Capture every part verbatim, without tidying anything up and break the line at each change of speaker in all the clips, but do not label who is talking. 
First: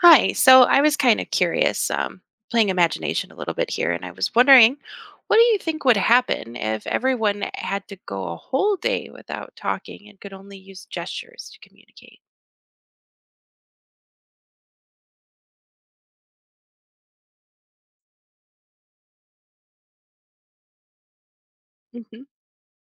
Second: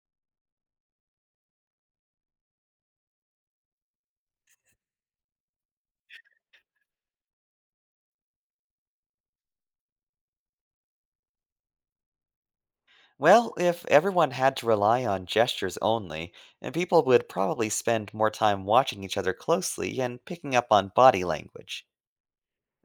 Hi. So I was kind of curious, um, playing imagination a little bit here, and I was wondering, what do you think would happen if everyone had to go a whole day without talking and could only use gestures to communicate?
Well, if everyone had to rely on gestures only, and people would probably spend more time watching each other closely and picking up on body language.
Hmm.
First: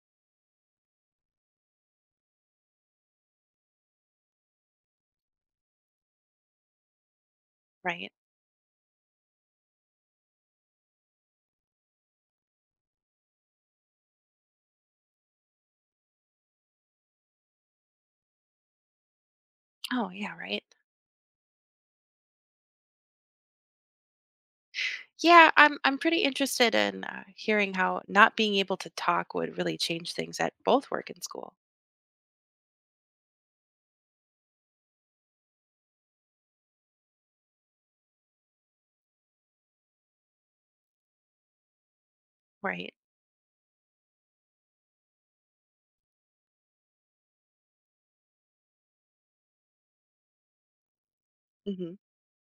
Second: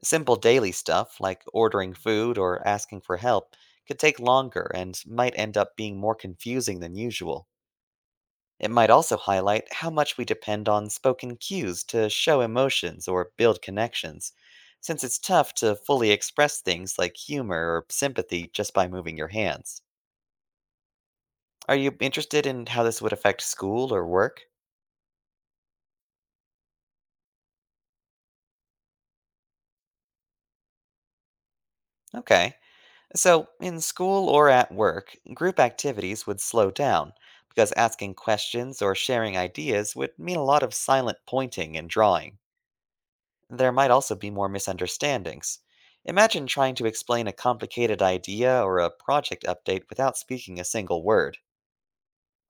Simple daily stuff, like ordering food or asking for help, could take longer and might end up being more confusing than usual.
Right.
It might also highlight how much we depend on spoken cues to show emotions or build connections, since it's tough to fully express things like humor or sympathy just by moving your hands.
Oh, yeah, right.
Are you interested in how this would affect school or work?
Yeah, I'm I'm pretty interested in uh, hearing how not being able to talk would really change things at both work and school.
Okay. So, in school or at work, group activities would slow down because asking questions or sharing ideas would mean a lot of silent pointing and drawing.
Right.
There might also be more misunderstandings. Imagine trying to explain a complicated idea or a project update without speaking a single word.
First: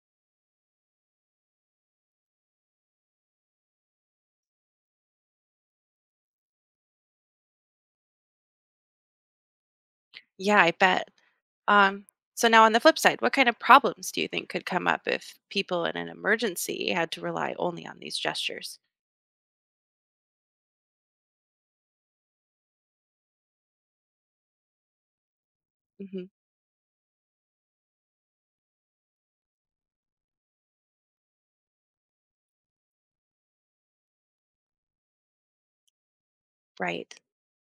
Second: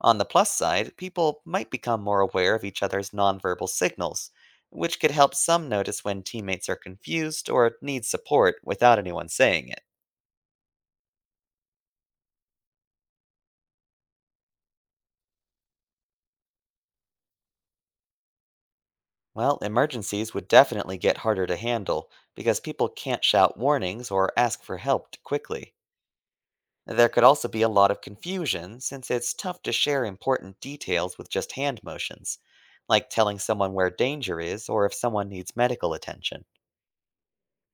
On the plus side, people might become more aware of each other's nonverbal signals, which could help some notice when teammates are confused or need support without anyone saying it.
Yeah, I bet. Um, so now on the flip side, what kind of problems do you think could come up if people in an emergency had to rely only on these gestures?
Well, emergencies would definitely get harder to handle because people can't shout warnings or ask for help t- quickly.
Hmm.
There could also be a lot of confusion since it's tough to share important details with just hand motions, like telling someone where danger is or if someone needs medical attention.
Right.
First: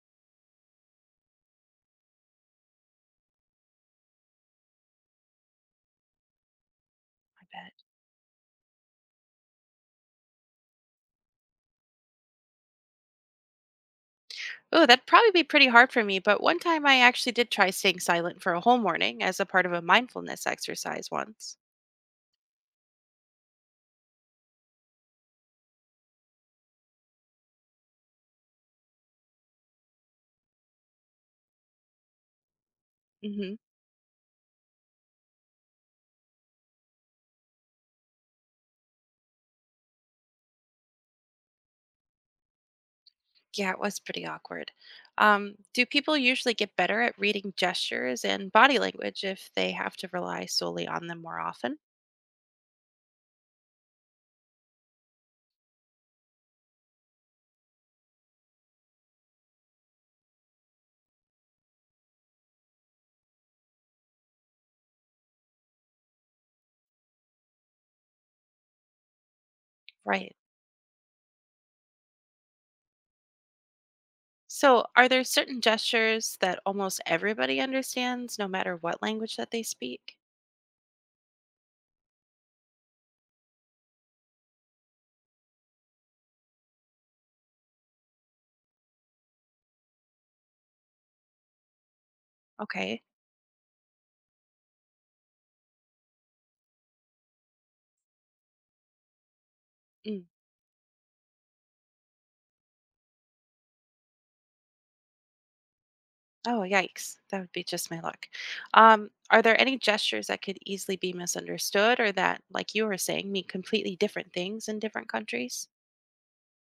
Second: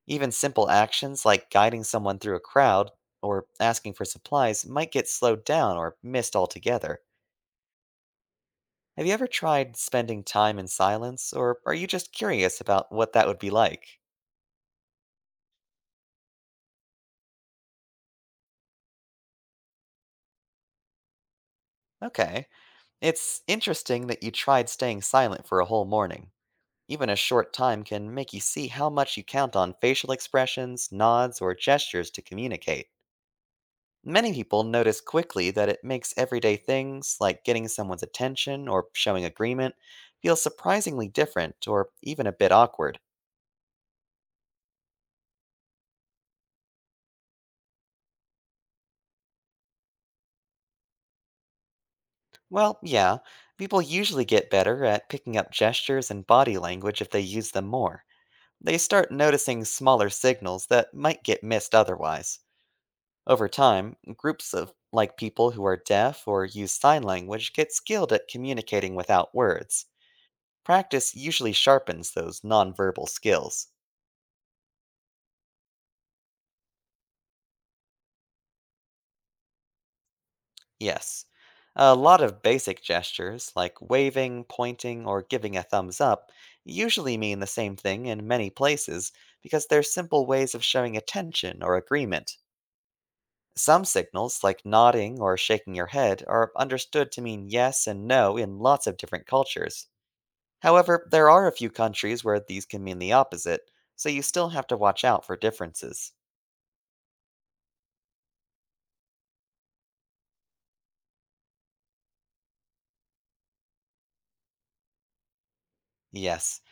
Even simple actions like guiding someone through a crowd or asking for supplies might get slowed down or missed altogether.
I bet.
Have you ever tried spending time in silence, or are you just curious about what that would be like?
Oh, that'd probably be pretty hard for me. But one time I actually did try staying silent for a whole morning as a part of a mindfulness exercise once.
Okay. It's interesting that you tried staying silent for a whole morning. Even a short time can make you see how much you count on facial expressions, nods, or gestures to communicate.
Hmm.
Many people notice quickly that it makes everyday things, like getting someone's attention or showing agreement, feel surprisingly different or even a bit awkward.
Yeah, it was pretty awkward. Um, do people usually get better at reading gestures and body language if they have to rely solely on them more often?
Well, yeah, people usually get better at picking up gestures and body language if they use them more. They start noticing smaller signals that might get missed otherwise. Over time, groups of like people who are deaf or use sign language get skilled at communicating without words.
Right.
Practice usually sharpens those nonverbal skills.
So, are there certain gestures that almost everybody understands, no matter what language that they speak?
Yes. A lot of basic gestures, like waving, pointing, or giving a thumbs up, usually mean the same thing in many places because they're simple ways of showing attention or agreement.
Okay.
Some signals, like nodding or shaking your head, are understood to mean yes and no in lots of different cultures.
Mm.
However, there are a few countries where these can mean the opposite, so you still have to watch out for differences.
Oh, yikes. That would be just my luck. Um, are there any gestures that could easily be misunderstood or that, like you were saying, mean completely different things in different countries?
Yes.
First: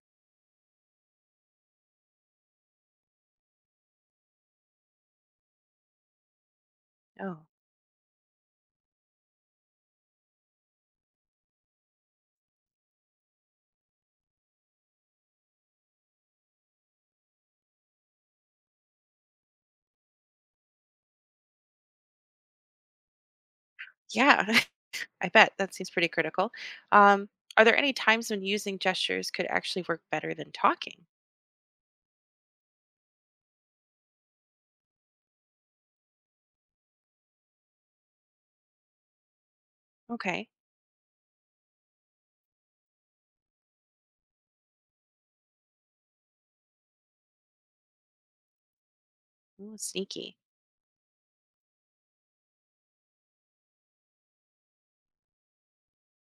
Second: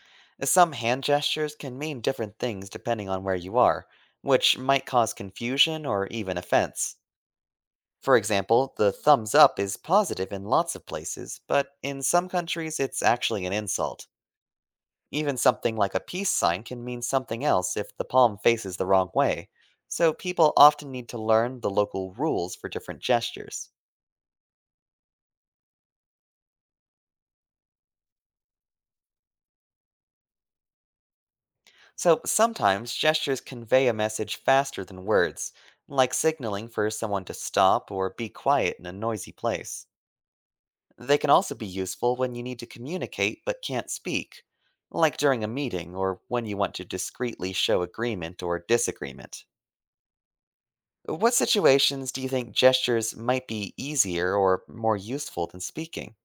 Some hand gestures can mean different things depending on where you are, which might cause confusion or even offense.
Oh,
For example, the thumbs up is positive in lots of places, but in some countries it's actually an insult. Even something like a peace sign can mean something else if the palm faces the wrong way, so people often need to learn the local rules for different gestures.
yeah. I bet that seems pretty critical. Um, are there any times when using gestures could actually work better than talking?
So sometimes gestures convey a message faster than words, like signaling for someone to stop or be quiet in a noisy place.
Okay.
They can also be useful when you need to communicate but can't speak, like during a meeting or when you want to discreetly show agreement or disagreement.
Ooh, sneaky.
What situations do you think gestures might be easier or more useful than speaking?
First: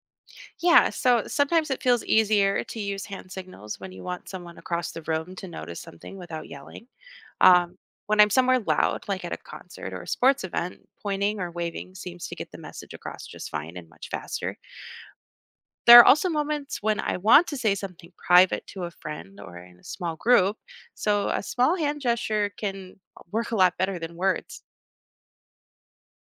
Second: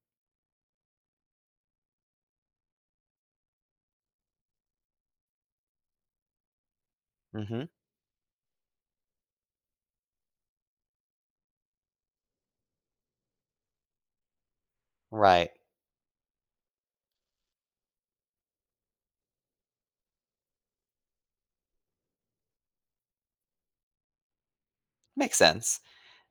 Yeah, so sometimes it feels easier to use hand signals when you want someone across the room to notice something without yelling.
Mm hmm.
Um, when I'm somewhere loud, like at a concert or a sports event, pointing or waving seems to get the message across just fine and much faster.
Right.
There are also moments when I want to say something private to a friend or in a small group, so a small hand gesture can work a lot better than words.
Makes sense.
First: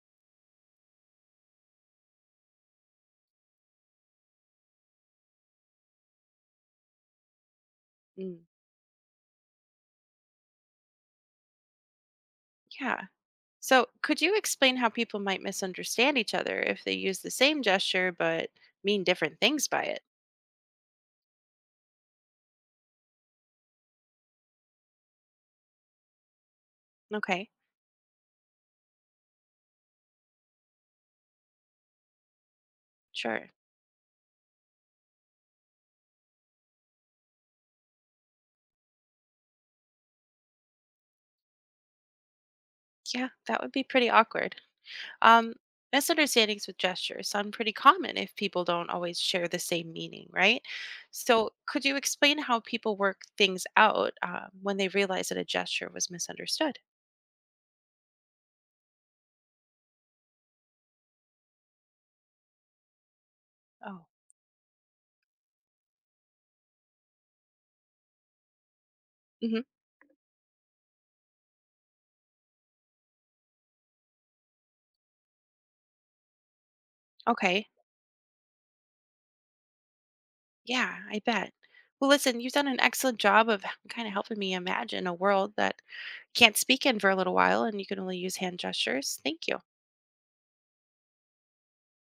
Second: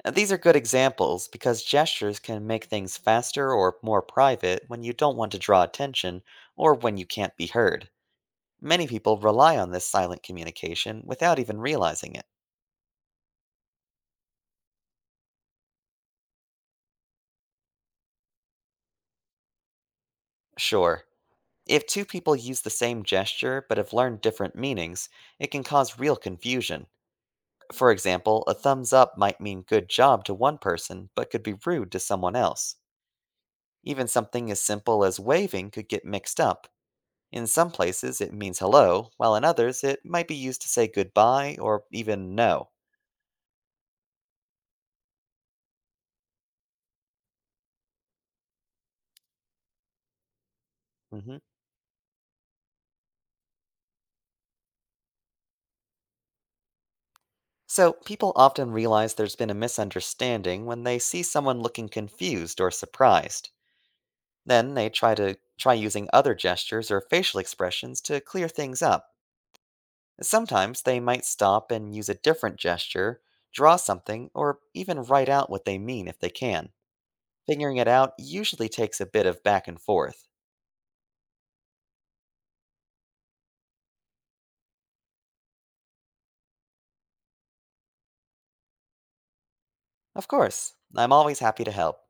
Uh, These are good examples because gestures can make things faster or more private when you don't want to draw attention or when you can't be heard.
Mm,
Many people rely on this silent communication without even realizing it.
yeah. So, could you explain how people might misunderstand each other if they use the same gesture but mean different things by it?
Sure, if two people use the same gesture but have learned different meanings, it can cause real confusion.
Okay,
For example, a thumbs up might mean good job to one person but could be rude to someone else.
sure.
Even something as simple as waving could get mixed up. In some places, it means hello, while in others, it might be used to say goodbye or even no.
Yeah, that would be pretty awkward. Um, misunderstandings with gestures sound pretty common if people don't always share the same meaning, right?
Hmm.
So, could you explain how people work things out uh, when they realize that a gesture was misunderstood?
So, people often realize there's been a misunderstanding when they see someone looking confused or surprised.
Oh.
Then they try to try using other gestures or facial expressions to clear things up.
Hmm.
Sometimes they might stop and use a different gesture, draw something, or even write out what they mean if they can.
Okay.
Figuring it out usually takes a bit of back and forth.
Yeah, I bet. Well, listen, you've done an excellent job of kind of helping me imagine a world that can't speak in for a little while and you can only use hand gestures. Thank you.
Of course, I'm always happy to help.